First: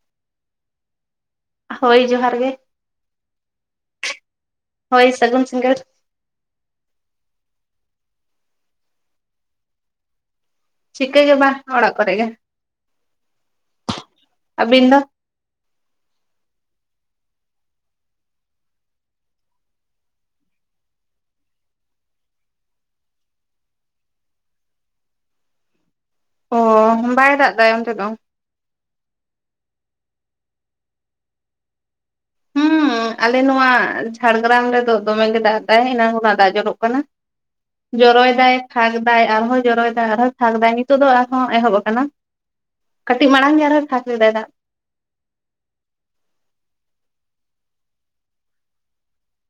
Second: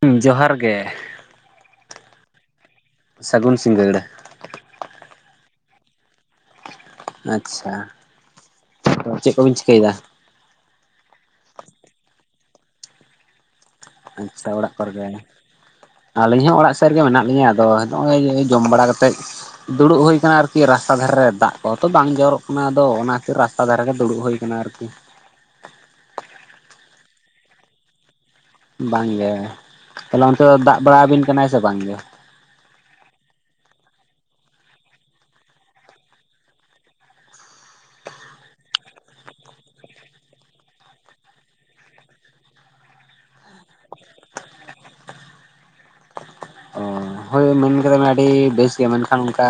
ᱦᱩᱸ ᱡᱚᱦᱟᱨ ᱜᱮ᱾ ᱦᱳᱭ ᱡᱚᱦᱟᱨ ᱜᱮ᱾ ᱥᱟᱹᱜᱩᱱ ᱥᱤᱸᱜᱟᱹᱲ᱾ ᱦᱳᱭ ᱥᱟᱹᱜᱩᱱ ᱥᱤᱸᱜᱟᱹᱲ᱾ ᱟᱪᱪᱷᱟ ᱟᱫᱚ ᱪᱮᱜ ᱠᱚᱵᱤᱱ ᱪᱤᱠᱟᱹᱭᱫᱟ? ᱪᱤᱠᱟᱹᱜᱮ ᱵᱟᱝ ᱚᱲᱟᱜ ᱠᱚᱨᱮ ᱜᱮ᱾ ᱟᱪᱷᱟ ᱚᱲᱟᱜ ᱟᱹᱵᱤᱱ ᱠᱚᱨᱮ ᱫᱚ ᱜᱮ᱾ ᱟᱹᱞᱤᱧ ᱦᱚᱸ ᱚᱲᱟᱜ ᱥᱮᱜ ᱨᱮᱜᱮ ᱢᱮᱱᱟᱜ ᱞᱤᱧᱟᱹ ᱟᱫᱚ ᱦᱚᱜᱼᱚᱭ ᱡᱚᱢ ᱵᱟᱲᱟ ᱠᱟᱛᱮᱜ ᱫᱩᱲᱩᱵ ᱦᱩᱭ ᱟᱠᱟᱱᱟ ᱟᱨᱠᱤ ᱨᱟᱥᱛᱟ ᱫᱷᱟᱨᱮ ᱨᱮ ᱫᱟᱜ ᱠᱚᱦᱚᱸ ᱛᱚ ᱵᱟᱝ ᱡᱚᱨᱚᱜ ᱠᱟᱱᱟ ᱟᱫᱚ ᱚᱱᱟ ᱠᱷᱟᱹᱛᱤᱨ ᱨᱟᱥ ᱛᱟ ᱫᱷᱟᱨᱮ ᱨᱮᱜᱮ ᱫᱩᱲᱩᱵ ᱦᱩᱭ ᱟᱠᱟᱱᱟ ᱟᱨᱠᱤ᱾ ᱚ ᱵᱟᱭ ᱫᱟᱜ ᱫᱟᱭ ᱚᱱᱛᱮ ᱫᱚ? ᱵᱟᱝ ᱜᱮ ᱛᱟᱦᱚᱞᱮ ᱚᱱᱛᱮ ᱫᱚ ᱫᱟᱜ ᱵᱟᱲᱟᱵᱤᱱ ᱠᱟᱱᱟᱭ ᱥᱮ ᱵᱟᱝᱜᱮ ᱦᱩᱸᱻ ᱟᱞᱮ ᱱᱚᱣᱟ ᱡᱷᱟᱲᱜᱨᱟᱢ ᱨᱮᱫᱚ ᱫᱚᱢᱮ ᱜᱮ ᱫᱟᱜ ᱮᱫᱟᱭ ᱮᱱᱟᱝ ᱠᱷᱚᱱᱟᱜ ᱫᱟᱜ ᱡᱚᱨᱚᱜ ᱠᱟᱱᱟ ᱡᱚᱨᱚᱭ ᱫᱟᱭ ᱯᱷᱟᱸᱠ ᱫᱟᱭ ᱟᱨᱦᱚᱸ ᱡᱚᱨᱚᱭ ᱮᱫᱟᱭ ᱟᱨᱦᱚᱸ ᱯᱷᱟᱠ ᱫᱟᱭ ᱱᱤᱛᱚᱜ ᱫᱚ ᱟᱨᱦᱚᱸ ᱮᱦᱚᱵ ᱟᱠᱟᱱᱟ ᱠᱟᱹᱴᱤ ᱢᱟᱲᱟᱝ ᱜᱮ ᱟᱨ ᱦᱚᱸᱭ ᱯᱷᱟᱠ ᱞᱮᱫᱟ ᱫᱟᱜ ᱚ ᱦᱳᱭ ᱢᱮᱱ ᱟᱠᱟᱫᱟᱢ ᱟᱹᱰᱤ ᱵᱮᱥ ᱜᱮ ᱢᱮᱱᱠᱷᱟᱱ ᱚᱱᱠᱟ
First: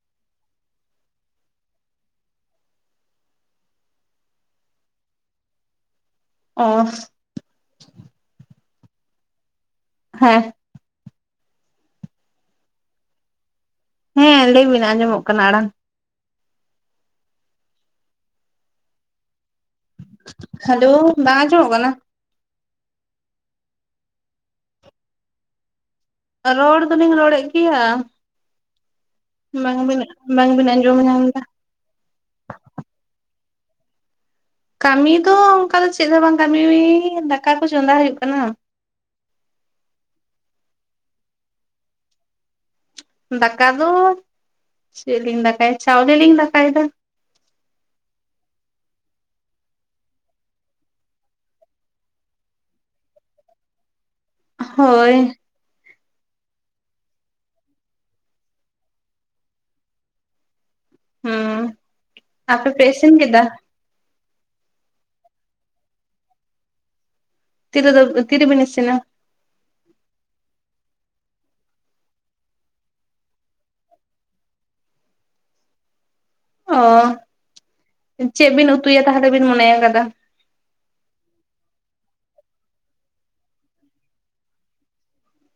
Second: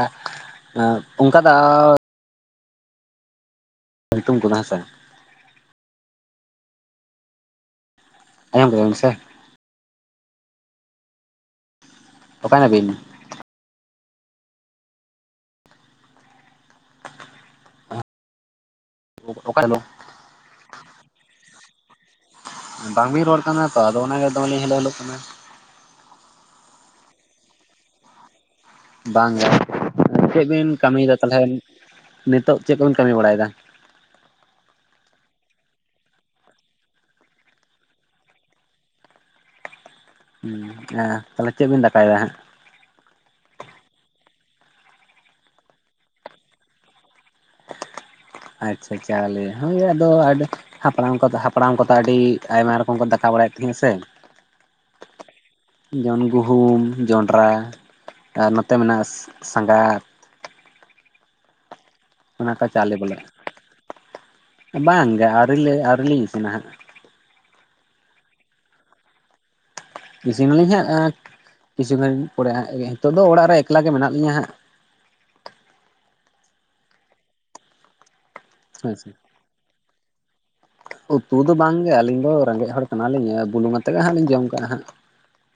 ᱚᱱᱠᱟ ᱫᱚ ᱧᱩᱛᱩᱢ ᱠᱚᱫᱚ ᱦᱮᱸ ᱥᱮ ᱚᱻ ᱟᱡᱚᱢ ᱠᱮᱫᱟᱢ ᱥᱮ ᱦᱮᱸ ᱚᱠᱟᱭᱱᱟᱹᱵᱤᱱ ᱦᱮᱸ ᱞᱟᱹᱭᱵᱤᱱ ᱟᱸᱡᱚᱢᱚᱜ ᱠᱟᱱᱟ ᱟᱲᱟᱝ ᱚᱠᱟ ᱨᱮ ᱫᱚ ᱦᱮᱞᱳ ᱵᱟᱝ ᱟᱸᱡᱚᱢᱚᱜ ᱠᱟᱱᱟ ᱵᱟᱝᱵᱤᱱ ᱨᱚᱲ ᱠᱟᱱᱟ ᱛᱚ ᱟᱫᱚ ᱚᱱᱟᱜᱮ ᱫᱚᱢᱮ ᱞᱤᱧ ᱦᱮᱞᱳ ᱦᱮᱞᱳᱜ ᱠᱟᱱᱟ ᱨᱚᱲ ᱫᱚᱞᱤᱧ ᱨᱚᱲᱮᱫ ᱜᱮᱭᱟ ᱵᱟᱝᱜᱮ ᱵᱟᱝᱵᱤᱱ ᱪᱮᱫ ᱵᱟᱝᱵᱤᱱ ᱵᱤᱱ ᱟᱸᱡᱚᱢ ᱠᱟᱹᱢᱤᱭᱮᱫᱟ ᱧᱟᱢᱫᱟ ᱛᱟᱦᱚᱞᱮ ᱱᱤᱛᱚᱜ ᱪᱮᱫ ᱠᱚᱵᱤᱱ ᱠᱟᱹᱢᱤ ᱵᱟᱲᱟᱭᱮᱫᱟ ᱠᱟᱹᱢᱤ ᱫᱚ ᱚᱱᱠᱟ ᱫᱚ ᱪᱮᱫ ᱦᱚ ᱵᱟᱝ ᱠᱟᱹᱢᱤ ᱫᱟᱠᱟ ᱠᱚ ᱪᱚᱸᱫᱟ ᱦᱩᱭᱩᱜ ᱠᱟᱱᱟ ᱦᱮᱸ ᱛᱟᱦᱚᱞᱮ ᱪᱮᱫ ᱵᱤᱱ ᱫᱟᱠᱟᱭᱮᱫᱟ ᱦᱟᱸᱜ? ᱫᱟᱠᱟ ᱫᱚ ᱪᱮᱫ ᱞᱤᱧ ᱫᱟᱠᱟᱭᱟ ᱪᱟᱣᱞᱮ ᱞᱤᱧ ᱫᱟᱠᱟᱭᱫᱟ᱾ [inaudible] ᱟᱪᱪᱷᱟ ᱪᱟᱣᱞᱮ ᱦᱩᱭ ᱟᱫᱚ ᱦᱟᱯᱲᱟᱢ ᱠᱚᱫᱚ ᱦᱟᱯᱲᱟᱢ ᱠᱚᱫᱚ ᱟᱹᱰᱤ ᱟᱭᱢᱟ ᱨᱚᱠᱚᱢ ᱠᱚ ᱫᱟᱠᱟ ᱵᱟᱲᱟᱭᱮᱫ ᱛᱟᱦᱮᱸ ᱟᱥᱮ᱾ ᱦᱳᱭᱻ ᱡᱮᱢᱚᱱ ᱜᱩᱦᱩᱢ ᱡᱚᱱᱰᱽᱨᱟ ᱟᱨ ᱱᱚᱛᱮ ᱢᱮᱱᱟᱜᱼᱟ ᱥᱟᱸᱜᱟᱛ᱾ ᱦᱩᱸᱻ ᱚᱱᱟ ᱠᱚ ᱪᱟᱣᱞᱮ ᱵᱚᱞᱮ, ᱵᱟᱝ ᱜᱮ ᱟᱹᱣᱨᱤᱞᱮ ᱟᱹᱣᱨᱤᱞᱤᱧ ᱤᱥᱤᱱᱟ ᱦᱟᱸᱜ᱾ ᱛᱤᱨᱮ ᱫᱚ ᱛᱤᱨᱮᱵᱤᱱ ᱤᱥᱤᱱᱟ? ᱤᱥᱤᱱᱟᱞᱤᱧ ᱦᱟᱸᱜ ᱠᱤᱪᱷᱩ ᱜᱟᱱ ᱯᱚᱨᱮ᱾ ᱱᱤᱛᱚᱜ ᱫᱚ ᱚᱲᱟᱜ ᱨᱮ ᱮᱠᱞᱟ ᱜᱮ ᱢᱮᱱᱟᱜ ᱞᱤᱧᱟᱹ ᱦᱟᱸᱜ᱾ ᱚᱻ ᱪᱮᱫ ᱵᱤᱱ ᱦᱮᱸ ᱩᱛᱩᱭᱟ ᱥᱮ ᱛᱟᱦᱚᱞᱮ ᱵᱤᱱ ᱢᱚᱱᱮᱣ ᱠᱟᱫᱟ? ᱩᱛᱩ ᱫᱚ ᱵᱟᱝᱜᱮ ᱟᱹᱞᱤᱧ ᱫᱚ ᱨᱮᱸᱜᱮᱡ ᱦᱚᱲ ᱠᱟᱱᱟ ᱞᱤᱧᱹ ᱵᱩᱞᱩᱝ ᱟᱛᱮᱫ ᱜᱮ ᱦᱟᱸᱜ ᱞᱤᱧ ᱡᱚᱢ ᱠᱟᱜ-ᱟ ᱦᱟᱸᱜ᱾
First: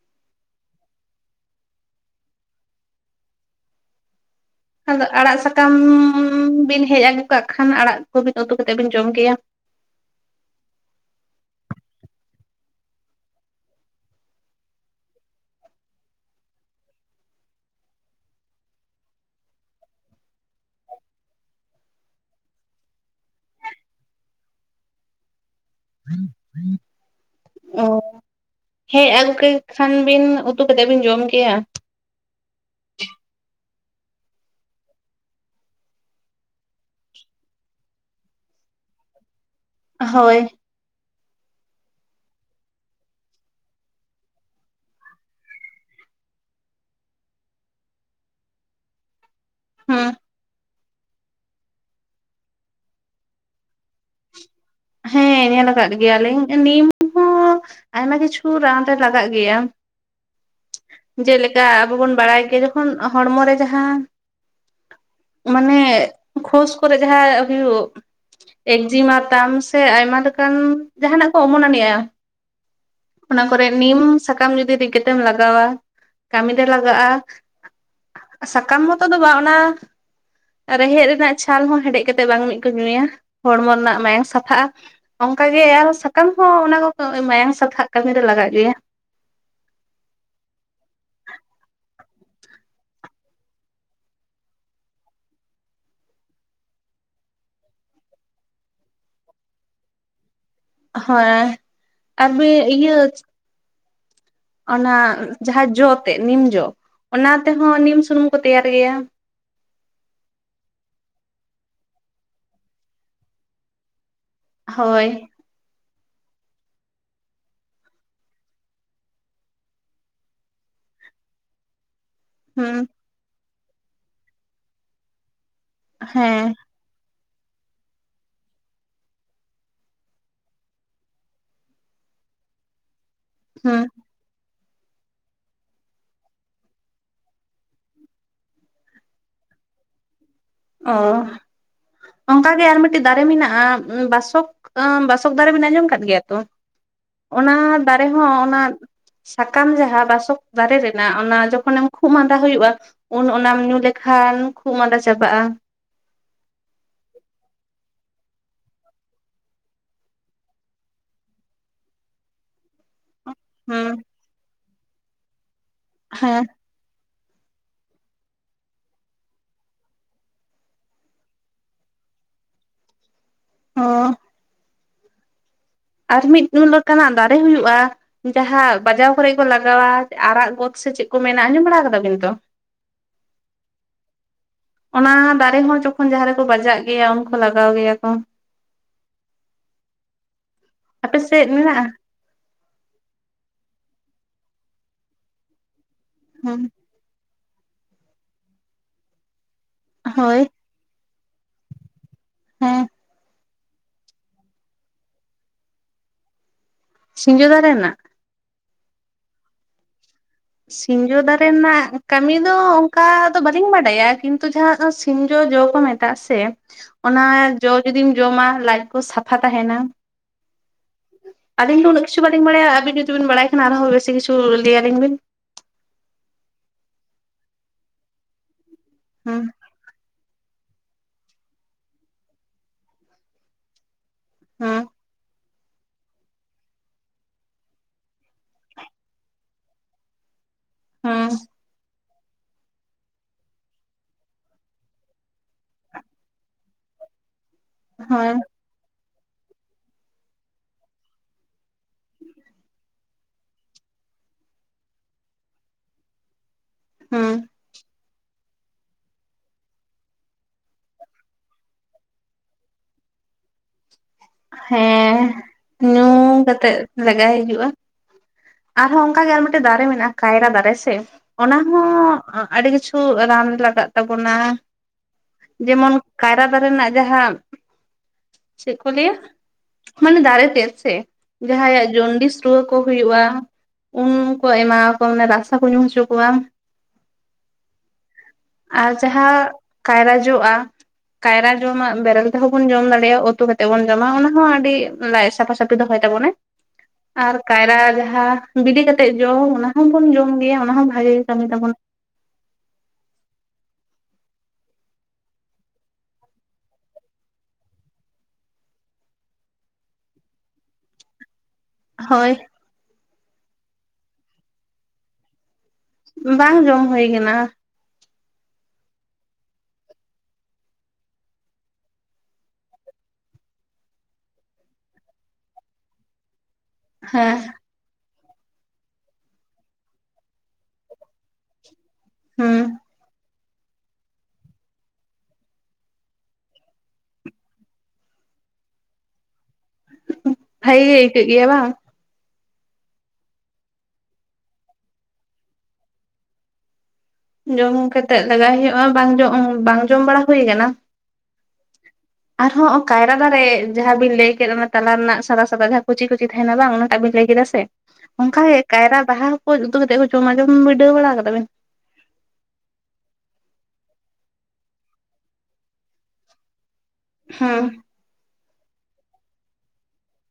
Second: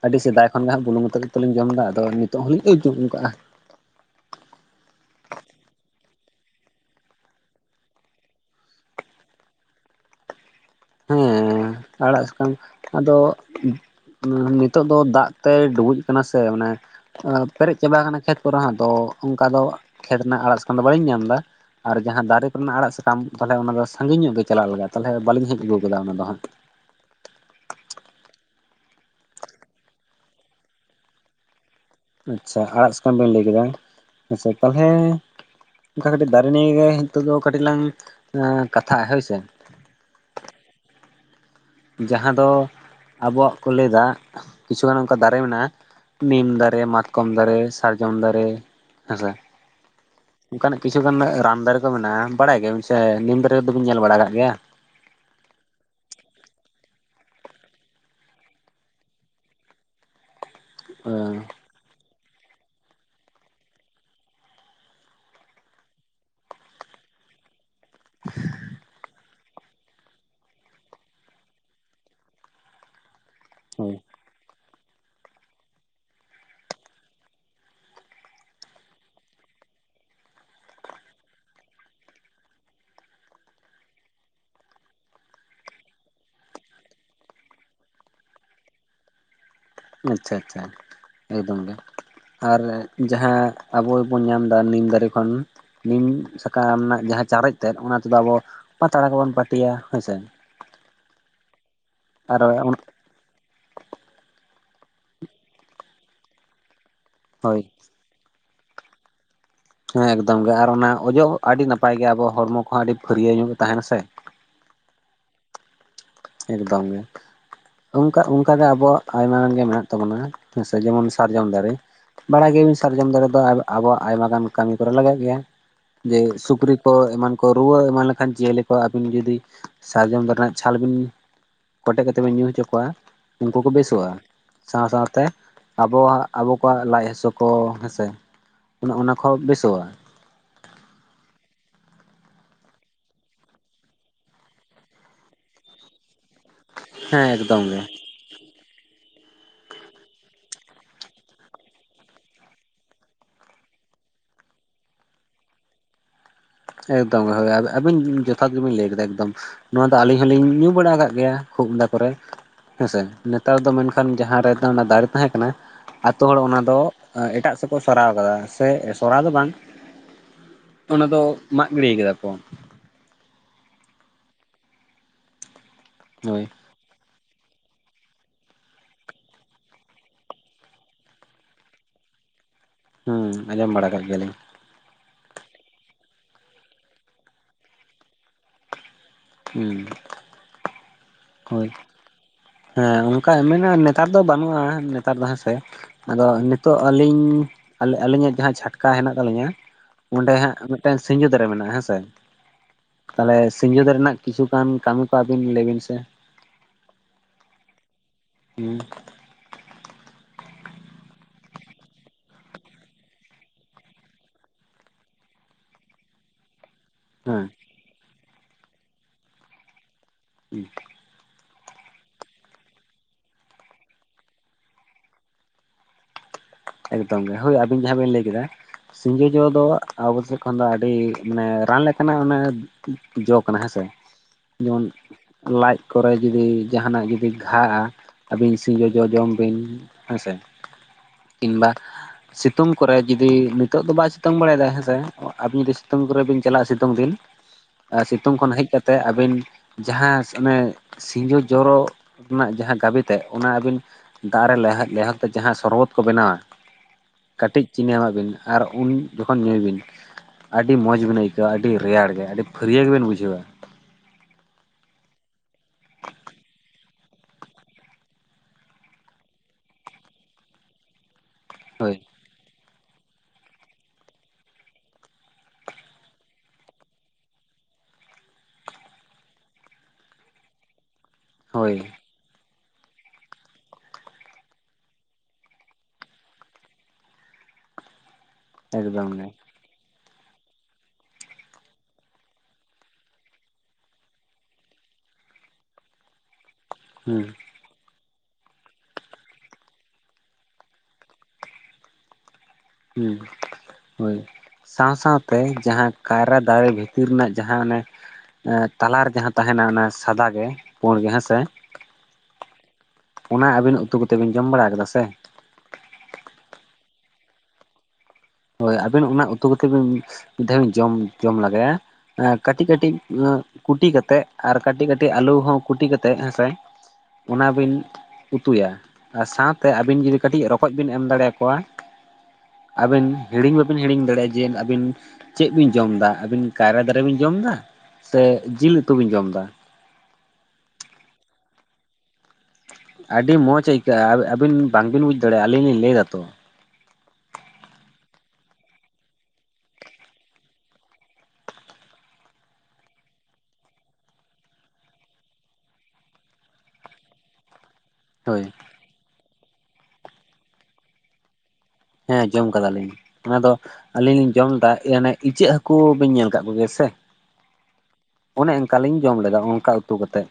ᱟᱹᱰᱤ ᱥᱮᱫᱟᱭ ᱠᱷᱚᱱ ᱜᱮ ᱦᱟᱸᱜ ᱵᱩᱞᱩᱝ ᱟᱛᱮᱫ ᱜᱮᱛᱚᱞᱤᱧ ᱡᱚᱢ ᱫᱟ ᱟᱫᱚ ᱱᱤᱛᱚᱜ ᱦᱚ ᱞᱤᱧ ᱟᱹ ᱡᱚᱢ ᱠᱟᱜᱼᱟ᱾ ᱟᱫᱚ ᱟᱲᱟᱜ ᱥᱟᱠᱟᱢ ᱵᱤᱱ ᱦᱮᱡ ᱟᱹᱜᱩ ᱠᱟᱜ ᱠᱷᱟᱱ ᱟᱲᱟᱜ ᱠᱚ ᱵᱤᱱ ᱩᱛᱩ ᱠᱟᱛᱮᱫ ᱵᱤᱱ ᱡᱚᱢ ᱠᱮᱭᱟ᱾ ᱦᱮᱸᱻ ᱟᱲᱟᱜ ᱥᱟᱠᱟᱢ ᱟᱫᱚ ᱱᱤᱛᱚᱜ ᱫᱚ ᱫᱟᱜ ᱛᱮᱭ ᱰᱩᱵᱩᱡ ᱟᱠᱟᱱᱟ ᱥᱮ ᱢᱟᱱᱮ ᱟ ᱯᱮᱨᱮᱡ ᱪᱟᱵᱟ ᱟᱠᱟᱱᱟ ᱠᱷᱮᱛ ᱠᱚᱨᱮ ᱦᱚᱸ ᱟᱫᱚ ᱚᱱᱠᱟ ᱫᱚ ᱠᱷᱮᱛ ᱨᱮᱱᱟᱜ ᱟᱲᱟᱜ ᱥᱟᱠᱟᱢ ᱫᱚ ᱵᱟᱹᱞᱤᱧ ᱧᱟᱢ ᱫᱟ᱾ ᱟᱨ ᱡᱟᱦᱟᱸ ᱫᱟᱨᱮ ᱠᱚᱨᱮᱱᱟᱜ ᱟᱲᱟᱜ ᱥᱟᱠᱟᱢ ᱛᱟᱦᱚᱞᱮ ᱚᱱᱟ ᱫᱚ ᱥᱟᱺᱜᱤᱧ ᱧᱚᱜ ᱜᱮ ᱪᱟᱞᱟᱜ ᱞᱟᱜᱼᱟ᱾ ᱛᱟᱦᱚᱞᱮ ᱵᱟᱹᱞᱤᱧ ᱦᱮᱡ ᱟᱹᱜᱩ ᱟᱠᱟᱫᱟ ᱚᱱᱟ ᱫᱚ ᱦᱟᱸᱜ᱾ ᱚ ᱦᱮᱡ ᱟᱹᱜᱩ ᱠᱮ ᱠᱷᱟᱱ ᱵᱤᱱ ᱩᱛᱩ ᱠᱟᱛᱮ ᱵᱤᱱ ᱡᱚᱢ ᱠᱮᱭᱟ᱾ ᱟᱪᱪᱷᱟ ᱟᱲᱟᱜ ᱥᱟᱠᱟᱢ ᱵᱮᱱ ᱞᱟᱹᱭ ᱠᱮᱫᱟ ᱦᱮᱸᱥᱮ ᱛᱟᱦᱚᱞᱮ ᱚᱱᱠᱟ ᱠᱟᱹᱴᱤᱡ ᱫᱟᱨᱮ ᱱᱤᱭᱮ ᱜᱮ ᱱᱤᱛᱚᱜ ᱫᱚ ᱠᱟᱹᱴᱤᱡ ᱞᱟᱝ ᱠᱟᱛᱷᱟᱜ-ᱟ ᱦᱳᱭ ᱥᱮ᱾ ᱦᱳᱭ᱾ ᱡᱟᱦᱟᱸ ᱫᱚ ᱟᱵᱚᱣᱟᱜ ᱠᱚ ᱞᱟᱹᱭᱫᱟ ᱠᱤᱪᱷᱩᱜᱟᱱ ᱚᱱᱠᱟ ᱫᱟᱨᱮ ᱢᱮᱱᱟᱜᱼᱟ ᱱᱤᱢ ᱫᱟᱨᱮ ᱢᱟᱛᱠᱚᱢ ᱫᱟᱨᱮ ᱥᱟᱨᱡᱚᱢ ᱫᱟᱨᱮ ᱦᱮᱸ ᱥᱮ᱾ ᱦᱮᱸ᱾ ᱚᱱᱠᱟᱱᱟᱜ ᱠᱤᱪᱷᱩᱜᱟᱱ ᱨᱟᱱ ᱫᱟᱨᱮ ᱠᱚ ᱢᱮᱱᱟᱜᱼᱟ᱾ ᱵᱟᱲᱟᱭ ᱜᱮᱭᱟ ᱵᱤᱱ ᱥᱮ ᱱᱤᱢ ᱫᱟᱨᱮ ᱫᱚ ᱵᱤᱱ ᱧᱮᱞ ᱵᱟᱲᱟ ᱟᱠᱟᱫ ᱜᱮᱭᱟ? ᱦᱮᱸ ᱧᱮᱞ ᱟᱠᱟᱫ ᱜᱮᱭᱟ ᱞᱤᱧ ᱱᱤᱢ ᱦᱚᱸ ᱦᱚ ᱟᱭᱢᱟ ᱠᱤᱪᱷᱩ ᱨᱟᱱ ᱨᱮ ᱞᱟᱜᱟᱜ ᱜᱮᱭᱟ᱾ ᱡᱮᱞᱮᱠᱟ ᱟᱵᱚ ᱵᱚᱱ ᱵᱟᱲᱟᱭ ᱜᱮᱭᱟ ᱡᱚᱠᱷᱚᱱ ᱦᱚᱲᱢᱚ ᱨᱮ ᱡᱟᱦᱟᱸ ᱢᱟᱱᱮ ᱠᱷᱳᱥ ᱠᱚᱨᱮ ᱡᱟᱦᱟᱸ ᱦᱩᱭᱩᱜ᱾ ᱮᱠᱡᱤᱢᱟ ᱛᱟᱢ ᱥᱮ ᱟᱭᱢᱟ ᱞᱮᱠᱟᱱ ᱡᱟᱦᱟᱸᱱᱟᱜ ᱠᱚ ᱚᱢᱚᱱᱟᱱᱤᱜᱼᱟ᱾ ᱚᱱᱟ ᱠᱚᱨᱮᱜ ᱱᱤᱢ ᱦᱳᱭ ᱥᱟᱠᱟᱢ ᱡᱩᱫᱤ ᱨᱤᱫ ᱠᱟᱹᱛᱮᱢ ᱞᱟᱜᱟᱣᱟ ᱠᱟᱹᱢᱤ ᱨᱮ ᱞᱟᱜᱟᱜᱼᱟ᱾ ᱥᱟᱠᱟᱢ ᱢᱚᱛᱚ ᱫᱚ ᱵᱟ ᱚᱱᱟ᱾ ᱨᱮᱦᱮᱫ ᱨᱮᱱᱟᱜ ᱪᱷᱟᱞ ᱦᱚᱸ ᱦᱮᱰᱮᱡ ᱠᱟᱛᱮᱜ ᱵᱟᱝ ᱢᱤᱫ ᱠᱚ ᱧᱩᱭᱟ᱾ ᱦᱚᱲᱢᱚ ᱨᱮᱱᱟᱜ ᱢᱟᱭᱟᱝ ᱥᱟᱯᱷᱟᱜᱼᱟ᱾ ᱚᱝᱠᱟᱜᱮ ᱟᱨᱚ ᱥᱟᱠᱟᱢ ᱦᱚᱸ ᱚᱱᱟ ᱠᱚ ᱢᱟᱭᱟᱝ ᱥᱟᱯᱷᱟᱜ ᱠᱟᱹᱢᱤᱨᱮ ᱞᱟᱜᱟᱜ ᱜᱮᱭᱟ᱾ ᱟᱪᱪᱷᱟ ᱪᱷᱟ ᱮᱠᱫᱚᱢ ᱜᱮ᱾ ᱟᱨ ᱡᱟᱦᱟᱸ ᱟᱵᱚ ᱵᱚᱱ ᱧᱟᱢ ᱫᱟ ᱱᱤᱢ ᱫᱟᱨᱮ ᱠᱷᱚᱱ᱾ ᱱᱤᱢ ᱥᱟᱠᱟᱢ ᱱᱟᱜ ᱡᱟᱦᱟᱸ ᱪᱟᱨᱮᱡ ᱛᱮᱫ, ᱚᱱᱟ ᱛᱮᱫᱚ ᱟᱵᱚ ᱯᱟᱛᱲᱟ ᱠᱚᱵᱚᱱ ᱯᱟᱹᱴᱤᱭᱟ ᱦᱮᱸ ᱥᱮ᱾ ᱦᱮᱸ ᱟᱨᱵᱮ ᱤᱭᱟᱹ ᱚᱱᱟ ᱡᱟᱦᱟ ᱡᱚ ᱛᱮᱜ, ᱱᱤᱢ ᱡᱚ ᱚᱱᱟ ᱦᱳᱭ ᱛᱮᱦᱚᱸ ᱱᱤᱢ ᱥᱩᱱᱩᱢ ᱠᱚ ᱛᱮᱭᱟᱨ ᱜᱮᱭᱟ᱾ ᱦᱮᱸ ᱮᱠᱫᱚᱢ ᱜᱮ ᱟᱨ ᱚᱱᱟ ᱚᱡᱚᱜ ᱟᱹᱰᱤ ᱱᱟᱯᱟᱭ ᱜᱮ ᱟᱵᱚ ᱦᱚᱲᱢᱚ ᱠᱚᱦᱚᱸ ᱟᱹᱰᱤ ᱯᱷᱟᱹᱨᱭᱟᱹ ᱧᱚᱜ ᱛᱟᱦᱮᱱᱟ ᱥᱮ᱾ ᱦᱳᱭ᱾ ᱮᱠᱫᱚᱢ ᱜᱮ᱾ ᱚᱝᱠᱟ ᱚᱝᱠᱟᱜᱮ ᱟᱵᱚᱣᱟᱜ ᱟᱭᱢᱟ ᱜᱟᱱ ᱜᱮ ᱢᱮᱱᱟᱜ ᱛᱟᱵᱚᱱᱟ᱾ ᱦᱮᱸᱥᱮ ᱡᱮᱢᱚᱱ ᱥᱟᱨᱡᱚᱢ ᱫᱟᱨᱮ᱾ ᱵᱟᱲᱟᱭ ᱜᱮᱭᱟᱵᱤᱱ ᱦᱩᱸ ᱥᱟᱨᱡᱚᱢ ᱫᱟᱨᱮ ᱫᱚ ᱟᱵ ᱟᱵᱚᱣᱟᱜ ᱟᱭᱢᱟ ᱜᱟᱱ ᱠᱟᱹᱢᱤ ᱠᱚᱨᱮ ᱞᱟᱜᱟᱜ ᱜᱮᱭᱟ᱾ ᱡᱮ ᱦᱮᱸ ᱥᱩᱠᱨᱤ ᱛᱚ ᱮᱢᱟᱱ ᱠᱚ ᱨᱩᱣᱟᱹ ᱮᱢᱟᱱ ᱞᱮᱠᱷᱟᱱ ᱡᱤᱭᱟᱹᱞᱤ ᱠᱚ ᱟᱹᱵᱤᱱ ᱡᱩᱫᱤ ᱥᱟᱨᱡᱚᱢ ᱨᱮᱱᱟᱜ ᱪᱷᱟᱞ ᱵᱤᱱ ᱠᱚᱴᱮᱡ ᱠᱟᱛᱮ ᱵᱤᱱ ᱧᱩ ᱦᱚᱪᱚ ᱠᱚᱣᱟ ᱩᱝᱠᱩ ᱠᱚ ᱦᱩᱸ ᱵᱮᱥᱚᱜᱼᱟ᱾ ᱥᱟᱶ ᱥᱟᱶᱛᱮ ᱟᱵᱚᱜ ᱟᱵᱚ ᱠᱚᱣᱟᱜ ᱞᱟᱡᱽ ᱦᱟᱹᱥᱩ ᱠᱚ ᱦᱮᱸᱥᱮ ᱚᱱᱮ ᱚᱱᱟ ᱠᱚᱦᱚ ᱵᱮᱥᱚᱜᱼᱟ᱾ ᱚᱻ ᱚᱝᱠᱟ ᱜᱮ ᱟᱨ ᱢᱤᱴᱤᱜ ᱫᱟᱨᱮ ᱢᱮᱱᱟᱜᱼᱟ᱾ ᱵᱟᱥᱚᱠ ᱚᱻᱵᱟᱥᱚᱠ ᱫᱟᱨᱮ ᱵᱤᱱ ᱟᱸᱡᱚᱢ ᱠᱟᱫ ᱜᱮᱭᱟ ᱛᱚ, ᱦᱮᱸ ᱚᱱᱟ ᱮᱠᱫᱚᱢ ᱜᱮ ᱫᱟᱨᱮ ᱦᱚᱸ ᱚᱱᱟ ᱥᱟᱠᱟᱢ ᱡᱟᱦᱟ ᱵᱟᱥᱚᱠ ᱫᱟᱨᱮ ᱨᱮᱱᱟᱜ, ᱚᱱᱟ ᱡᱚᱠᱷᱚᱱᱮᱢ ᱠᱷᱩᱜ ᱢᱟᱸᱫᱟ ᱦᱩᱭᱩᱜᱼᱟ ᱩᱱ ᱚᱱᱟᱢ ᱧᱩ ᱞᱮᱠᱷᱟᱱ ᱠᱷᱩᱜ ᱢᱟᱸᱫᱟ ᱪᱟᱵᱟᱜᱼᱟ᱾ ᱮᱠᱫᱚᱢ ᱦᱳᱭ᱾ ᱟᱹᱵᱤᱱ ᱡᱚᱛᱷᱟᱛ ᱜᱮᱵᱤᱱ ᱞᱟᱹᱭ ᱠᱮᱫᱟ ᱮᱠᱫᱚᱢ ᱱᱚᱣᱟ ᱫᱚ ᱟᱞᱤᱧ ᱦᱚᱞᱤᱧ ᱧᱩ ᱵᱟᱲᱟ ᱠᱟᱜ ᱜᱮᱭᱟ ᱠᱷᱩᱜ ᱢᱟᱫᱟ ᱠᱚᱨᱮ ᱦᱮᱸᱥᱮ ᱱᱮᱛᱟᱨ ᱫᱚ ᱦᱩᱸ ᱢᱮᱱᱠᱷᱟᱱ ᱡᱟᱦᱟ ᱨᱮᱫᱚ ᱚᱱᱟ ᱫᱟᱨᱮ ᱛᱟᱦᱮᱸ ᱠᱟᱱᱟ ᱟᱛᱳ ᱦᱚᱲ ᱦᱮᱸ ᱚᱱᱟ ᱫᱚ ᱮᱴᱟᱜ ᱥᱮᱜ ᱠᱚ ᱥᱚᱨᱟᱣ ᱠᱟᱫᱟ ᱥᱮ ᱥᱚᱨᱦᱟᱣ ᱫᱚ ᱵᱟᱝ ᱚᱱᱟ ᱫᱚ ᱢᱟᱜ ᱜᱤᱲᱤᱭ ᱠᱟᱫᱟ ᱠᱚ ᱦᱚᱸ ᱟᱨ ᱦᱳᱭ ᱢᱤᱫ ᱞᱮᱠᱟᱱᱟᱜ ᱫᱟᱨᱮ ᱦᱩᱭᱩᱜᱼᱟ᱾ ᱡᱟᱦᱟ ᱵᱟᱡᱟᱣ ᱠᱚᱨᱮᱜ ᱠᱚ ᱞᱟᱜᱟᱣᱟ ᱟᱨᱟᱜ ᱜᱚᱫ ᱥᱮ ᱪᱮᱫ ᱠᱚ ᱢᱮᱱᱟ ᱟᱸᱡᱚᱢ ᱵᱟᱲᱟ ᱠᱟᱫᱟ ᱵᱤᱱ ᱛᱚ ᱦᱩᱸ ᱟᱸᱡᱚᱢ ᱵᱟᱲᱟ ᱠᱟᱜ ᱜᱮᱭᱟᱞᱤᱧ᱾ ᱚᱱᱟ ᱫᱟᱨᱮ ᱦᱚᱸ ᱡᱚᱠᱷᱚᱱ ᱡᱟᱦᱟ ᱨᱮᱠᱚ ᱵᱟᱡᱟᱜ ᱜᱮᱭᱟ, ᱩᱱᱠᱚ ᱞᱟᱜᱟᱣ ᱜᱮᱭᱟ ᱠᱚ᱾ ᱦᱩᱸ ᱟᱯᱮ ᱥᱮᱫ ᱦᱳᱭ ᱢᱮᱱᱟᱜᱼᱟ? ᱦᱮᱸ ᱚᱝᱠᱟ ᱢᱮᱱᱟᱜ ᱱᱮᱛᱟᱨ ᱫᱚ ᱵᱟᱱᱩᱜᱼᱟ, ᱱᱮᱛᱟᱨ ᱫᱚ ᱦᱮᱸᱥᱮ ᱟᱫᱚ ᱦᱮᱸ ᱱᱤᱛᱚᱜ ᱟᱹᱞᱤᱧ, ᱟᱹᱞᱤᱼᱟᱹᱞᱤᱧᱟᱜ ᱡᱟᱦᱟᱸ ᱡᱷᱟᱴᱠᱟ ᱦᱮᱱᱟᱜ ᱛᱟᱹᱟᱞᱤᱧᱟ, ᱚᱸᱰᱮ ᱦᱳᱭ ᱦᱟᱸᱜ ᱢᱤᱫ ᱴᱟᱝ ᱥᱤᱧᱡᱚ ᱫᱟᱨᱮ ᱢᱮᱱᱟᱜᱼᱟ᱾ᱦᱮᱸ ᱥᱮ ᱦᱮᱸ ᱛᱟᱞᱚᱦᱮ ᱥᱤᱧᱡᱚ ᱫᱟᱨᱮᱱᱟᱜ ᱠᱤᱪᱷᱩᱜᱟᱱ ᱠᱟᱹᱢᱤ ᱠᱚ ᱟᱵᱤᱱ ᱞᱟᱹᱭ ᱵᱤᱱ ᱥᱮ ᱥᱤᱧᱡᱚ ᱫᱟᱨᱮ ᱨᱮᱱᱟᱜ ᱦᱩᱸ ᱥᱤᱧᱡᱚ ᱫᱟᱨᱮ ᱱᱟᱜ ᱠᱟᱹᱢᱤ ᱫᱚ, ᱚᱝᱠᱟ ᱫᱚ ᱵᱟᱹᱞᱤᱧ ᱵᱟᱰᱟᱭᱟ᱾ᱠᱤᱱᱛᱩ ᱡᱟᱦᱟᱸ ᱥᱤᱧᱡᱚ ᱡᱚ ᱠᱚ ᱢᱮᱛᱟ ᱠᱟᱜ ᱥᱮ ᱚᱱᱟ ᱦᱮᱸ ᱡᱚ ᱡᱩᱫᱤᱢ ᱡᱚᱢᱟ ᱞᱟᱡᱽ ᱠᱚ ᱥᱟᱯᱷᱟ ᱛᱟᱦᱮᱸᱱᱟ᱾ [inaudible] ᱟᱞᱤᱧ ᱫᱚ ᱩᱱᱟᱹᱜ ᱠᱤᱪᱩ ᱵᱟᱞᱤᱧ ᱵᱟᱲᱟᱭᱟ᱾ ᱟᱵᱤᱱ ᱡᱩᱫᱤᱵᱤᱱ ᱵᱟᱲᱟᱭ ᱠᱷᱟᱱ ᱟᱨᱚᱸ ᱵᱤᱥᱤ ᱠᱤᱪᱷᱩ ᱞᱟᱹᱭ ᱟᱞᱤᱧ ᱵᱤᱱ ᱮᱠᱫᱚᱢ ᱜᱮ ᱦᱳᱭ᱾ ᱟᱹᱵᱤᱱ ᱡᱟᱦᱟᱸ ᱵᱤᱱ ᱞᱟᱹᱭ ᱠᱮᱫᱟ ᱥᱤᱧᱡᱚ ᱦᱩᱸ ᱡᱚ ᱫᱚ ᱟᱵᱚ ᱥᱮᱫ ᱠᱷᱚᱱ ᱫᱚ ᱟᱹᱰᱤ ᱢᱟᱱᱮ ᱨᱟᱱ ᱞᱮᱠᱟᱱᱟᱜ ᱚᱱᱮ ᱡᱚ ᱠᱟᱱᱟ ᱦᱮᱸᱥᱮ ᱦᱩᱸ ᱡᱮᱢᱚᱱ ᱞᱟᱡᱽ ᱠᱚᱨᱮ ᱡᱩᱫᱤ ᱡᱟᱦᱟᱸᱱᱟᱜ ᱡᱩᱫᱤ ᱜᱷᱟᱜᱼᱟ ᱟᱹᱵᱤᱱ ᱥᱤᱧ ᱡᱚᱼᱡᱚ ᱡᱚᱢ ᱵᱤᱱ ᱦᱮᱸᱥᱮ ᱦᱩᱸ ᱠᱤᱱᱵᱟ ᱥᱤᱛᱩᱝ ᱠᱚᱨᱮ ᱡᱩᱫᱤ ᱱᱤᱛᱚᱜ ᱫᱚ ᱵᱟᱭ ᱥᱤᱛᱩᱝ ᱵᱟᱲᱟᱭᱫᱟ ᱦᱮᱸᱥᱮ, ᱟᱵᱤᱱ ᱡᱩᱫᱤ ᱥᱤᱛᱩᱝ ᱠᱚᱨᱮ ᱵᱤᱱ ᱪᱟᱞᱟᱜᱼᱟ ᱥᱤᱛᱩᱝ ᱫᱤᱱ [inaudible] ᱥᱤᱛᱩᱝ ᱠᱷᱚᱱ ᱦᱮᱡ ᱠᱟᱛᱮᱫ᱾ ᱟᱹᱵᱤᱱ ᱡᱟᱦᱟᱸ ᱥᱤᱸᱡᱳ ᱡᱚᱨᱚ ᱨᱮᱱᱟᱜ ᱡᱟᱦᱟᱸ ᱜᱟᱵᱮ ᱛᱮᱫ ᱚᱱᱟ ᱟᱹᱵᱤᱱ ᱫᱟᱜ ᱨᱮ ᱞᱮᱦᱚᱫ ᱞᱮᱦᱟᱫ ᱛᱮ ᱡᱟᱦᱟᱸ ᱥᱚᱨᱵᱚᱛ ᱠᱚ ᱵᱮᱱᱟᱣᱟ᱾ ᱦᱩᱸ ᱠᱟᱹᱴᱤᱡ ᱪᱤᱱᱤ ᱮᱢᱟᱜ ᱵᱤᱱ ᱟᱨ ᱩᱱ ᱡᱚᱠᱷᱚᱱ ᱧᱩᱭ ᱵᱤᱱ ᱟᱹᱰᱤ ᱢᱚᱡᱽ ᱵᱮᱱ ᱟᱹᱭᱠᱟᱹᱣᱟ, ᱟᱹᱰᱤ ᱨᱮᱭᱟᱲ ᱜᱮ ᱟᱹᱰᱤ ᱯᱷᱟᱹᱨᱭᱟᱹ ᱜᱮᱵᱤᱱ ᱵᱩᱡᱷᱟᱹᱣᱟ᱾ ᱦᱮᱸ ᱧᱩ ᱠᱟᱛᱮᱜ ᱞᱮᱜᱟᱭ ᱦᱤᱡᱩᱜ-ᱟ᱾ ᱟᱨᱦᱚᱸ ᱚᱱᱠᱟ ᱜᱮ ᱟᱨ ᱢᱤᱫᱴᱮᱡ ᱫᱟᱨᱮ ᱢᱮᱱᱟᱜᱼᱟ᱾ᱠᱟᱭᱨᱟ ᱫᱟᱨᱮ ᱥᱮ ᱚᱱᱟ ᱦᱚᱸ ᱦᱳᱭ ᱟᱹᱰᱤ ᱠᱤᱪᱷᱩ ᱨᱟᱱ ᱨᱮ ᱞᱟᱜᱟᱜ ᱛᱟᱵᱚᱱᱟ᱾ ᱡᱮᱢᱚᱱ ᱠᱟᱭᱨᱟ ᱫᱟᱨᱮ ᱨᱮᱱᱟᱜ ᱡᱟᱦᱟᱸ ᱪᱮᱫ ᱠᱚ ᱞᱟᱹᱭᱟ ᱢᱟᱱᱮ ᱫᱟᱨᱮ ᱛᱮᱫ ᱥᱮ ᱦᱳᱭ ᱡᱟᱦᱟᱸᱭᱟᱜ ᱡᱚᱱᱰᱤᱥ ᱨᱩᱣᱟᱹ ᱠᱚ ᱦᱩᱭᱩᱜᱼᱟ᱾ᱩᱱ ᱠᱚ ᱮᱢᱟ ᱠᱚᱭᱟ ᱢᱟᱱᱮ ᱨᱟᱥᱟ ᱠᱚ ᱧᱩ ᱦᱚᱪᱚ ᱠᱚᱣᱟ᱾ ᱟᱨ ᱮᱠᱫᱚᱢ ᱜᱮ ᱡᱟᱦᱟᱸ ᱠᱟᱭᱨᱟ ᱡᱚᱜᱼᱟ᱾ᱠᱟᱭᱨᱟ ᱡᱚ ᱢᱟ ᱵᱮᱨᱮᱞ ᱛᱮᱦᱚᱸ ᱵᱚᱱ ᱡᱚᱢ ᱫᱟᱲᱮᱭᱟᱜᱼᱟ, ᱩᱛᱩ ᱠᱟᱛᱮᱫ ᱵᱚᱱ ᱡᱚᱢᱟ ᱚᱱᱟ ᱦᱚᱸ ᱟᱹᱰᱤ ᱞᱟᱡᱽ ᱥᱟᱯᱷᱟ ᱥᱟᱹᱯᱷᱤ ᱫᱚᱦᱚᱭ ᱦᱩᱸ ᱛᱟᱵᱚᱱᱟ᱾ᱟᱨ ᱠᱟᱭᱨᱟ ᱡᱟᱦᱟᱸ ᱵᱤᱞᱤ ᱠᱟᱛᱮᱜ ᱡᱚᱢ ᱚᱱᱟ ᱦᱚᱸᱵᱚᱱ ᱡᱚᱢ ᱜᱮᱭᱟ᱾ ᱚᱱᱟ ᱦᱚᱸ ᱵᱷᱟᱹᱜᱤ ᱜᱮ ᱠᱟᱹᱢᱤ ᱛᱟᱵᱚᱱᱟ᱾ ᱦᱩᱸ ᱦᱳᱭ᱾ ᱥᱟᱶ ᱥᱟᱶᱛᱮ, ᱡᱟᱦᱟᱸ ᱠᱟᱭᱨᱟ ᱫᱟᱨᱮ ᱵᱷᱤᱛᱤᱨ ᱨᱮᱱᱟᱜ ᱡᱟᱦᱟᱸ ᱚᱱᱮ ᱛᱟᱞᱟᱨᱮ ᱡᱟᱦᱟᱸ ᱛᱟᱦᱮᱱᱟ ᱚᱱᱟ ᱥᱟᱫᱟ ᱜᱮ ᱯᱩᱸᱲ ᱜᱮ ᱦᱮᱸ ᱥᱮ ᱦᱳᱭ᱾ ᱚᱱᱟ ᱟᱹᱵᱤᱱ ᱩᱛᱩ ᱠᱟᱛᱮᱫ ᱵᱤᱱ ᱡᱚᱢ ᱵᱟᱲᱟ ᱟᱠᱟᱫᱟ ᱥᱮ᱾ ᱵᱟᱝ ᱡᱚᱢ ᱦᱩᱭ ᱠᱟᱱᱟ᱾ ᱦᱳᱭ ᱟᱹᱵᱤᱱ ᱚᱱᱟ ᱩᱛᱩ ᱠᱟᱛᱮᱫ ᱵᱤᱱ ᱢᱤᱫ ᱫᱷᱟᱣ ᱵᱤᱱ ᱡᱚᱢ ᱡᱚᱢ ᱞᱮᱜᱟᱭᱟ ᱠᱟᱹᱴᱤᱡ ᱠᱟᱹᱴᱤᱡ ᱠᱩᱴᱤ ᱠᱟᱛᱮᱜ ᱟᱨ ᱠᱟᱹᱴᱤᱡ ᱠᱟᱹᱴᱤᱡ ᱟᱹᱞᱩ ᱦᱚᱸ ᱠᱩᱴᱤ ᱠᱟᱛᱮᱜ ᱦᱮᱸᱥᱮ᱾ ᱦᱮᱸ ᱚᱱᱟ ᱵᱤᱱ ᱩᱛᱩᱭᱟ ᱟᱨ ᱥᱟᱶᱛᱮ ᱟᱹᱵᱤᱱ ᱡᱩᱫᱤ ᱠᱟᱹᱴᱤᱡ ᱨᱚᱠᱚᱡ ᱵᱤᱱ ᱮᱢ ᱫᱟᱲᱮᱭᱟ ᱠᱚᱣᱟ ᱦᱩᱸ ᱟᱹᱵᱤᱱ ᱦᱤᱲᱤᱧ ᱵᱟᱵᱤᱱ ᱦᱤᱲᱤᱧ ᱫᱟᱲᱮᱭᱟᱜᱼᱟ ᱡᱮ ᱟᱹᱵᱤᱱ ᱪᱮᱫ ᱵᱤᱱ ᱡᱚᱢ ᱮᱫᱟ ᱟᱹᱵᱤᱱ ᱠᱟᱭᱨᱟ ᱫᱟᱨᱮ ᱵᱤᱱ ᱡᱚᱢ ᱮᱫᱟ ᱥᱮ ᱡᱤᱞ ᱩᱛᱩ ᱵᱤᱱ ᱡᱚᱢ ᱮᱫᱟ ᱵᱷᱟᱹᱜᱤ ᱜᱮ ᱟᱹᱭᱠᱟᱹᱜ ᱜᱮᱭᱟ ᱵᱟᱝ᱾ ᱟᱹᱰᱤ ᱢᱚᱡᱽ ᱟᱹᱭᱠᱟᱹᱜᱼᱟ ᱟᱹᱵᱤᱱ ᱵᱟᱝᱵᱤᱱ ᱵᱩᱡᱽ ᱫᱟᱲᱮᱭᱟᱜᱼᱟ ᱟᱹᱞᱤᱧ ᱞᱤᱧ ᱞᱟᱹᱭ ᱮᱟᱛᱚ ᱡᱚᱢ ᱠᱟᱛᱮᱜ ᱞᱮᱜᱟᱣ ᱦᱩᱭᱩᱜᱼᱟ ᱵᱟᱝ ᱡᱚ ᱵᱟᱝ ᱡᱚᱢ ᱵᱟᱲᱟ ᱦᱩᱭ ᱟᱠᱟᱱᱟ ᱟᱨᱦᱚᱸ ᱠᱟᱭᱨᱟ ᱫᱟᱨᱮ ᱡᱟᱦᱟᱸ ᱵᱤᱱ ᱞᱟᱹᱭ ᱠᱮᱫ ᱚᱱᱟ ᱛᱟᱞᱟ ᱨᱮᱱᱟᱜ ᱥᱟᱫᱟ ᱥᱟᱫᱟ ᱡᱟᱦᱟᱸ ᱠᱩᱪᱤ ᱠᱩᱪᱤ ᱛᱟᱦᱮᱱᱟ ᱵᱟᱝ ᱚᱱᱟ ᱟᱨ ᱵᱤᱱ ᱞᱟᱹᱭ ᱠᱮᱫᱟ ᱥᱮ ᱚᱱᱠᱟ ᱦᱳᱭ ᱜᱮ ᱠᱟᱭᱨᱟ ᱵᱟᱦᱟ ᱦᱚᱸ ᱠᱚ ᱩᱛᱩ ᱠᱟᱛᱮᱫ ᱠᱚ ᱡᱚᱢᱟ ᱡᱚᱢ ᱵᱤᱰᱟᱹᱣ ᱵᱟᱲᱟ ᱠᱟᱫᱟ ᱵᱤᱱ? ᱦᱮᱸ ᱡᱚᱢ ᱠᱟᱫᱟᱞᱤᱧ ᱚᱱᱟᱫᱚ ᱟᱹᱞᱤᱧ ᱞᱤᱧ ᱡᱚᱢ ᱫᱟ ᱮ ᱦᱟᱱᱮ ᱤᱪᱟᱹᱜ ᱦᱟᱹᱠᱩ ᱵᱤᱱ ᱧᱮᱞ ᱟᱠᱟᱫ ᱠᱚᱜᱮᱭᱟ ᱥᱮ ᱦᱮᱸ ᱚᱱᱮ ᱚᱱᱠᱟᱞᱤᱧ ᱡᱚᱢ ᱞᱮᱫᱟ ᱚᱱᱠᱟ ᱩᱛᱩ ᱠᱟᱛᱮᱫ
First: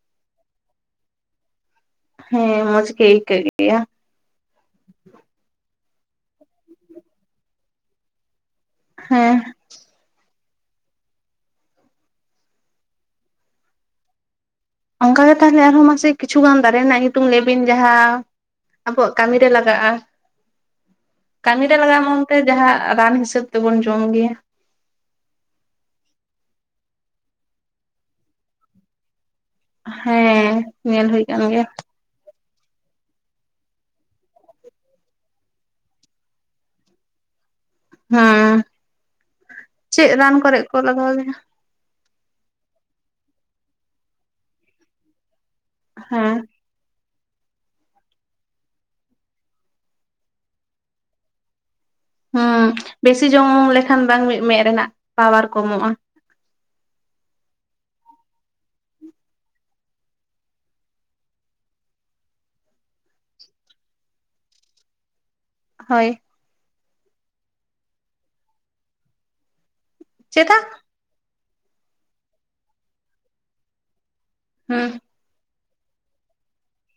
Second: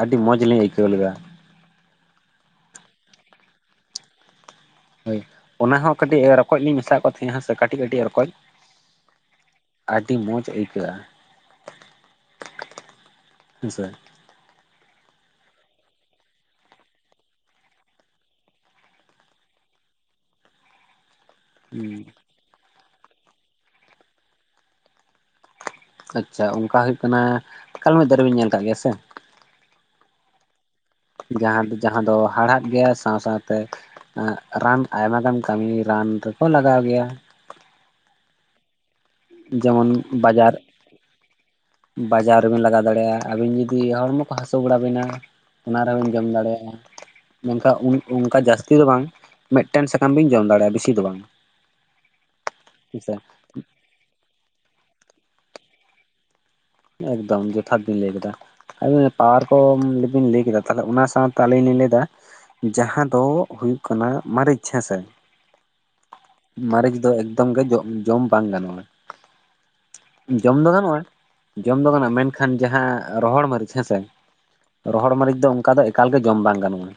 ᱟᱹᱰᱤ ᱢᱚᱡᱽ ᱞᱤᱧ ᱟᱹᱭᱠᱟᱹᱣ ᱞᱮᱫᱟ ᱦᱮᱸ ᱢᱡᱽ ᱜᱮ ᱟᱭᱠᱟᱹᱜ ᱜᱮᱭᱟ ᱦᱳᱭ ᱚᱱᱟ ᱦᱚᱸ ᱠᱟᱹᱴᱤᱡ ᱨᱚᱠᱚᱡ ᱞᱤᱧ ᱢᱮᱥᱟᱣ ᱠᱚ ᱛᱟᱦᱮᱸ ᱦᱮᱸ ᱥᱮ ᱠᱟᱹᱴᱤᱡ ᱠᱟᱹᱴᱤᱡ ᱨᱚᱠᱚᱡ ᱦᱮᱸ ᱟᱹᱰᱤ ᱢᱚᱡᱽ ᱟᱹᱭᱠᱟᱹᱜᱼᱟ ᱦᱩᱸᱥᱮ ᱚᱱᱠᱟᱟᱜ ᱜᱮ ᱛᱟᱦᱚᱞᱮ ᱟᱨᱦᱚᱸ ᱢᱟᱥᱮ ᱠᱤᱪᱷᱩᱜᱟᱱ ᱫᱟᱨᱮ ᱨᱮᱱᱟᱜ ᱧᱩᱛᱩᱢ ᱞᱟᱹᱭ ᱵᱤᱱ ᱡᱟᱦᱟᱸ ᱟᱵᱚᱣᱟᱜ ᱠᱟᱹᱢᱤ ᱨᱮ ᱞᱟᱜᱟᱜᱼᱟ ᱠᱟᱹᱢᱤ ᱨᱮ ᱞᱟᱜᱟ-ᱟ ᱦᱩᱸ ᱢᱚᱱᱛᱮ ᱡᱟᱦᱟᱸ ᱨᱟᱱ ᱦᱤᱥᱟᱹᱵ ᱛᱮᱵᱚᱱ ᱡᱚᱢ ᱜᱮᱭᱟ ᱟᱪᱪᱷᱟ ᱚᱱᱠᱟ ᱦᱩᱭᱩᱜ ᱠᱟᱱᱟ ᱠᱟᱞᱢᱮᱫ ᱫᱟᱨᱮ ᱵᱤᱱ ᱧᱮᱞ ᱟᱠᱟᱫ ᱜᱮᱭᱟ ᱥᱮ ᱦᱮᱸ ᱧᱮᱞ ᱦᱩᱭ ᱠᱟᱱ ᱡᱟᱦᱟᱸ ᱜᱮᱭᱟ ᱫᱚ ᱡᱟᱦᱟᱸ ᱫᱚ ᱦᱟᱲᱦᱟᱫ ᱜᱮᱭᱟ ᱥᱮ ᱥᱟᱶ ᱥᱟᱶᱛᱮ ᱨᱟᱱ ᱟᱭᱢᱟ ᱜᱟᱱ ᱠᱟᱹᱢᱤ ᱨᱟᱱ ᱨᱮᱠᱚ ᱞᱟᱜᱟᱣ ᱜᱮᱭᱟ ᱦᱮᱸ ᱡᱮᱢᱚᱱ ᱪᱮᱫ ᱨᱟᱱ ᱠᱚᱨᱮ ᱠᱚ ᱞᱟᱜᱟᱣ ᱜᱮᱭᱟ? ᱵᱟᱡᱟᱣ ᱨᱮ ᱵᱮᱱ ᱞᱟᱜᱟᱣ ᱫᱟᱲᱮᱭᱟᱜᱼᱟ ᱟᱹᱵᱤᱱ ᱡᱩᱫᱤ ᱦᱚᱲᱢᱚ ᱠᱚ ᱦᱟᱹᱥᱩ ᱵᱟᱲᱟ ᱵᱤᱱᱟ ᱚᱱᱟ ᱨᱮᱵᱚᱸᱱ ᱡᱚᱢ ᱦᱮᱸ ᱫᱟᱲᱮᱭᱟᱜᱼᱟ ᱢᱮᱱᱠᱷᱟᱱ ᱚᱱᱠᱟ ᱡᱟᱹᱥᱛᱤ ᱫᱚ ᱵᱟᱝ ᱢᱤᱫᱴᱟᱱ ᱥᱟᱠᱟᱢ ᱵᱤᱧ ᱡᱚᱢ ᱫᱟᱲᱮᱭᱟᱜᱼᱟ ᱵᱤᱥᱤ ᱫᱚ ᱵᱟᱝ ᱦᱮᱸ ᱦᱮᱸᱥᱮ ᱵᱮᱥᱤ ᱡᱚᱢ ᱞᱮᱠᱷᱟᱱ ᱵᱟᱝ ᱢᱤᱫ ᱢᱮᱫ ᱨᱮᱱᱟᱜ ᱯᱟᱣᱟᱨ ᱠᱚᱢᱚᱜᱼᱟ ᱮᱠᱫᱚᱢ ᱡᱚᱛᱷᱟᱛ ᱵᱤᱱ ᱞᱟᱹᱭ ᱠᱮᱫᱟ ᱟᱹᱵᱤᱱ ᱯᱟᱣᱟᱨ ᱠᱚ ᱵᱤᱱ ᱞᱟᱹᱭ ᱠᱮᱫᱟ ᱛᱟᱦᱚᱞᱮ ᱚᱱᱟ ᱥᱟᱶᱛᱮ ᱟᱹᱞᱤᱧ ᱞᱤᱧ ᱞᱟᱹᱭᱮᱟ ᱡᱟᱦᱟᱸ ᱫᱚ ᱦᱩᱭᱩᱜ ᱠᱟᱱᱟ ᱢᱟᱹᱨᱤᱪ ᱦᱮᱸᱥᱮ ᱦᱚᱭ ᱢᱟᱹᱨᱤᱪ ᱫᱚ ᱮᱠᱫᱚᱢ ᱜᱮ ᱡᱚᱢ ᱵᱟᱝ ᱜᱟᱱᱚᱜᱼᱟ ᱪᱮᱫᱟᱜ ᱡᱚᱢ ᱫᱚ ᱜᱟᱱᱚᱜᱼᱟ ᱡᱚᱢ ᱫᱚ ᱜᱟᱱᱚᱜᱼᱟ ᱢᱮᱱᱠᱷᱟᱱ ᱡᱟᱦᱟᱸ ᱨᱚᱦᱚᱲ ᱢᱟᱹᱨᱤᱪ ᱦᱮᱸᱥᱮ ᱦᱩᱸ ᱨᱚᱦᱚᱲ ᱢᱟᱹᱨᱤᱪ ᱫᱚ ᱚᱱᱠᱟ ᱫᱚ ᱮᱠᱟᱞ ᱜᱮ ᱡᱚᱢ ᱵᱟᱝ ᱜᱟᱱᱚᱜᱼᱟ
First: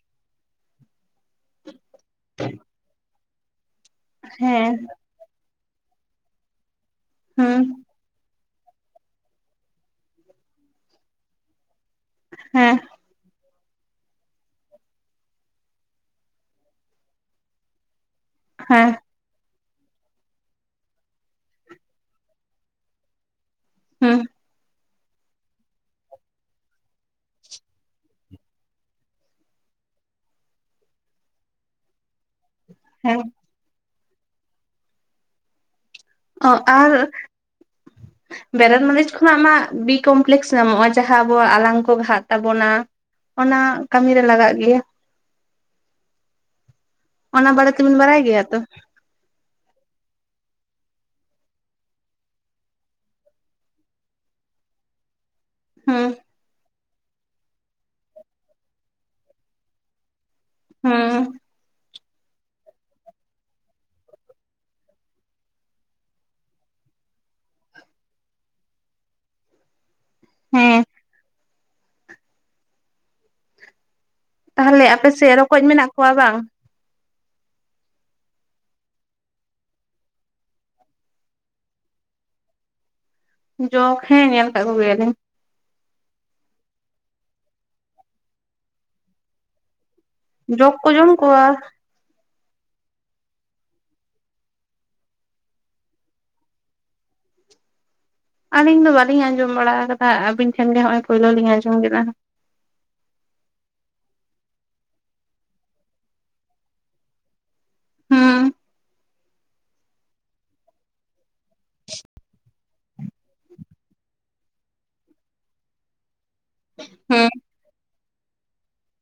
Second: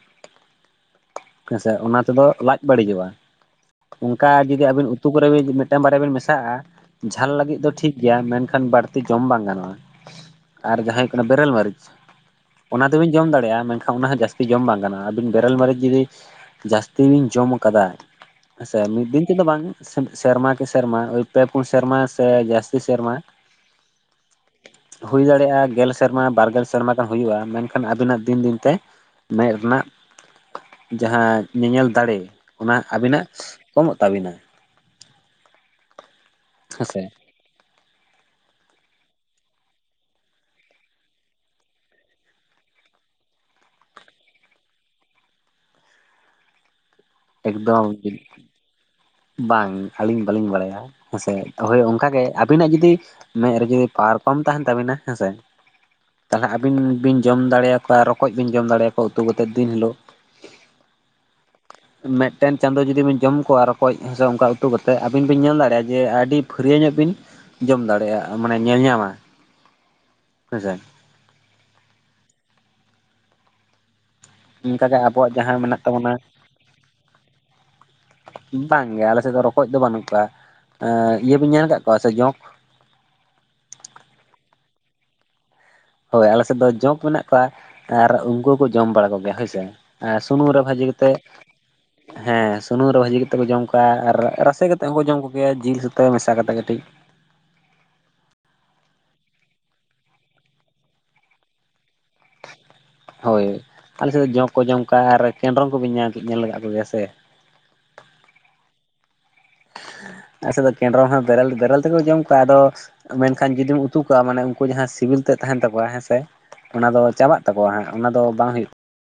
ᱦᱮᱸᱥᱮ ᱚᱱᱟ ᱛᱮᱫᱚ ᱞᱟᱡ ᱵᱟᱹᱲᱤᱡᱚᱜᱼᱟ ᱚᱱᱠᱟ ᱡᱩᱫᱤ ᱟᱵᱤᱱ ᱦᱮᱸ ᱩᱛᱩ ᱠᱚᱨᱮ ᱢᱤᱫᱴᱟᱝ ᱵᱟᱨᱭᱟ ᱵᱤᱱ ᱢᱮᱥᱟᱜᱼᱟ ᱡᱷᱟᱞ ᱞᱟᱹᱜᱤᱫ ᱫᱚ ᱦᱩᱸ ᱴᱷᱤᱠ ᱜᱮᱭᱟ ᱢᱮᱱᱠᱷᱟᱱ ᱵᱟᱹᱲ ᱡᱚᱢ ᱵᱟᱝ ᱜᱟᱱᱚᱜᱼᱟ ᱟᱨ ᱡᱟᱦᱟᱸ ᱦᱩᱭᱩᱜ ᱠᱟᱱᱟ ᱵᱮᱨᱮᱞ ᱢᱟᱹᱨᱤᱪ ᱦᱮᱸ ᱟᱫᱚ ᱵᱤᱱ ᱡᱚᱢ ᱫᱟᱲᱮᱭᱟᱜᱼᱟ ᱢᱮᱱᱠᱷᱟᱱ ᱚᱱᱟ ᱦᱚᱸ ᱡᱟᱹᱥᱛᱤ ᱡᱚᱢ ᱵᱟᱝ ᱜᱟᱱᱜ-ᱟ ᱟᱵᱤᱱ ᱵᱮᱨᱮᱞ ᱢᱟᱨᱤᱪ ᱡᱩᱫᱤ ᱡᱟᱹᱥᱛᱤ ᱵᱤᱱ ᱡᱚᱢ ᱟᱠᱟᱫᱟ ᱦᱮᱸ ᱥᱮ ᱢᱤᱫ ᱫᱤᱱ ᱛᱮᱫᱚ ᱵᱟᱝ ᱥᱮᱨᱢᱟ ᱠᱤ ᱥᱮᱨᱢᱟ ᱯᱮ ᱯᱩᱱ ᱥᱮᱨᱢᱟ ᱥᱮ ᱡᱟᱹᱥᱛᱤ ᱥᱮᱨᱢᱟ ᱦᱩᱸ ᱦᱩᱭ ᱫᱟᱲᱮᱭᱟᱜᱼᱟ ᱜᱮᱞ ᱥᱮᱨᱢᱟ ᱵᱟᱨᱜᱮᱞ ᱥᱮᱨᱢᱟ ᱦᱩᱭᱩᱜᱼᱟ ᱢᱮᱱᱠᱷᱟᱱ ᱟᱹᱵᱤᱱᱟᱜ ᱫᱤᱱ ᱫᱤᱱ ᱛᱮ ᱢᱮᱫ ᱨᱮᱱᱟᱜ ᱡᱟᱦᱟᱸ ᱧᱮᱧᱮᱞ ᱫᱟᱲᱮ ᱚᱱᱟ ᱦᱮᱸ ᱟᱹᱵᱤᱱᱟᱜ ᱠᱚᱢᱚᱜ ᱛᱟᱵᱤᱱᱟ? ᱚ ᱟᱨ ᱦᱮᱸᱥᱮ [unintelligible] ᱵᱮᱨᱮᱞ ᱢᱟᱹᱨᱤᱪ ᱠᱷᱚᱱᱟᱜ ᱢᱟᱜ ᱵᱤ ᱠᱚᱢᱯᱞᱮᱠᱥ ᱧᱟᱢᱚᱜᱼᱟ ᱡᱟᱦᱟᱸ ᱟᱵᱚᱣᱟᱜ ᱟᱞᱟᱝ ᱠᱚ ᱜᱷᱟᱹ ᱛᱟᱵᱚᱱᱟ ᱚᱱᱟ ᱠᱟᱹᱢᱤ ᱨᱮ ᱞᱟᱜᱟᱜ ᱜᱮᱭᱟ [unintelligible] ᱚᱱᱟ ᱵᱟᱲᱮ ᱛᱮᱵᱤᱱ ᱮᱠᱫᱚᱢ ᱵᱟᱰᱟᱭ ᱜᱮᱭᱟ ᱛᱚ? ᱵᱟᱝ ᱟᱹᱞᱤᱧ ᱵᱟᱹᱞᱤᱧ ᱵᱟᱰᱟᱭᱟ ᱦᱮᱸᱥᱮ ᱦᱚᱭ ᱚᱱᱠᱟ ᱜᱮ ᱟᱵᱤᱱᱟᱜ ᱡᱩᱫᱤ ᱢᱮᱫ ᱨᱮ ᱡᱩᱫᱤ ᱯᱟᱣᱟᱨ ᱠᱚᱢ ᱛᱟᱦᱮᱱ ᱛᱟᱵᱤᱱᱟ ᱦᱮᱸᱥᱮ ᱦᱩᱸ ᱛᱟᱦᱚᱞᱮ ᱟᱹᱵᱤᱱ ᱵᱤᱱ ᱡᱚᱢ ᱫᱟᱲᱮᱭᱟᱠᱚᱣᱟ ᱨᱚᱠᱚᱡ ᱵᱤᱱ ᱡᱚᱢ ᱫᱟᱲᱮᱭᱟᱠᱚᱣᱟ ᱩᱛᱩ ᱠᱟᱛᱮᱫ ᱫᱤᱱ ᱦᱤᱞᱩᱜ ᱦᱩᱸᱻ ᱢᱤᱫᱴᱮᱱ ᱪᱟᱸᱫᱚ ᱡᱩᱫᱤ ᱵᱤᱱ ᱡᱚᱢ ᱠᱚᱣᱟ ᱨᱚᱠᱚᱡ ᱥᱮ ᱚᱱᱠᱟ ᱩᱛᱩ ᱠᱟᱛᱮᱫ ᱟᱹᱵᱤᱱ ᱵᱤᱱ ᱧᱮᱞ ᱫᱟᱲᱮᱭᱟᱜᱼᱟ ᱡᱮ ᱟᱹᱰᱤ ᱯᱷᱟᱹᱨᱭᱟᱹ ᱧᱚᱜ ᱵᱤᱱ ᱡᱚᱢ ᱫᱟᱲᱮᱭᱟᱜᱼᱟ ᱢᱟᱱᱮ ᱧᱮᱞ ᱧᱟᱢᱟ [inaudible] ᱦᱮᱸ ᱥᱮ ᱛᱟᱦᱮᱞᱮ ᱚᱱᱠᱟᱜᱮ ᱟᱯᱮ ᱟᱵᱚᱣᱟᱜ ᱥᱮᱫ ᱡᱟᱦᱟᱸ ᱨᱚᱠᱚᱡ ᱢᱮᱱᱟᱜ ᱠᱚᱣᱟ ᱛᱟᱵᱚᱱᱟ ᱵᱟᱝ? ᱵᱟᱝᱜᱮ ᱟᱞᱮ ᱥᱮᱫ ᱫᱚ ᱨᱚᱠᱚᱡ ᱫᱚ ᱵᱟᱹᱱᱩᱜ ᱠᱚᱣᱟ ᱤᱭᱟᱹ ᱵᱤᱱ ᱧᱮᱞ ᱠᱟᱹ ᱠᱚᱣᱟ ᱥᱮ ᱡᱚᱝᱠ ᱡᱚᱝᱠ ᱦᱮᱸ ᱧᱮᱞ ᱟᱠᱟᱜ ᱠᱚ ᱜᱮᱭᱟᱞᱤᱧ ᱦᱚᱭ ᱟᱞᱮ ᱥᱮᱫ ᱫᱚ ᱡᱚᱝᱠ ᱢᱮᱱᱟᱜ ᱠᱚᱣᱟ ᱟᱨ ᱩᱱᱠᱩ ᱦᱚᱸᱠᱚ ᱡᱚᱢ ᱵᱟᱲᱟ ᱠᱚᱜᱮᱭᱟ ᱦᱚᱭᱥᱮ ᱟᱨ ᱥᱩᱱᱩᱢ ᱨᱮ ᱡᱚᱠ ᱵᱷᱟᱹᱡᱤ ᱠᱚ ᱡᱚᱢ ᱠᱟᱹᱛᱮ ᱠᱚᱣᱟ ᱦᱮᱸ ᱥᱩᱱᱩᱢ ᱨᱮ ᱵᱷᱟᱹᱡᱤ ᱠᱟ ᱠᱟᱛᱮᱫ ᱠᱚ ᱡᱚᱢ ᱠᱚᱣᱟ ᱟᱨ ᱨᱟᱥᱮ ᱠᱟᱛᱮᱫ ᱦᱚᱸᱠᱚ ᱡᱚᱢ ᱠᱚᱜᱮᱭᱟ ᱡᱤᱞ ᱥᱩᱛᱟᱹ ᱢᱮᱥᱟ ᱠᱟᱛᱮᱫ ᱠᱟᱹᱴᱤᱡ ᱟᱹᱞᱤᱧ ᱫᱚ ᱵᱟᱞᱤᱧ ᱟᱸᱡᱚᱢ ᱵᱟᱲᱟ ᱟᱠᱟᱫᱟ ᱟᱵᱤᱱ ᱴᱷᱮᱱ ᱜᱮ ᱱᱚᱜ ᱚᱭ ᱯᱩᱭᱞᱩ ᱞᱤᱧ ᱟᱸᱡᱚᱢ ᱠᱮᱫᱟ ᱦᱚᱭ ᱟᱞᱮ ᱥᱮᱫ ᱫᱚ ᱡᱚᱝᱠ ᱠᱚ ᱡᱚᱢ ᱟᱨ ᱠᱮᱸᱰᱨᱚᱢ ᱠᱚᱵᱤᱱ ᱧᱮᱞ ᱞᱟᱠᱟ ᱠᱚᱜᱮᱭᱟ ᱥᱮ? ᱦᱩᱸ ᱟᱞᱮ ᱥᱮᱫ ᱫᱚ ᱠᱮᱸᱰᱨᱚᱝ ᱦᱚᱸ ᱵᱮᱨᱮᱞ ᱵᱮᱨᱮᱞ ᱛᱮᱠᱚ ᱡᱚᱢ ᱠᱚᱣᱟ ᱟᱫᱚ ᱢᱮᱱᱠᱷᱟᱱ ᱡᱩᱫᱤᱢ ᱩᱛᱩ ᱠᱟᱜᱼᱟ ᱢᱟᱱᱮ ᱩᱱᱠᱩ ᱡᱟᱦᱟᱸ ᱥᱤᱵᱤᱞ ᱛᱮ ᱛᱟᱦᱮᱱ ᱛᱟᱠᱚᱣᱟ ᱦᱮᱸ ᱥᱮ ᱚᱱᱟ ᱫᱚ ᱦᱩᱸ ᱪᱟᱵᱟᱜ ᱛᱟᱠᱚᱣᱟ ᱦᱟᱸᱜ ᱚᱱᱟ ᱫᱚ ᱵᱟᱝ ᱦᱩᱭᱩᱜ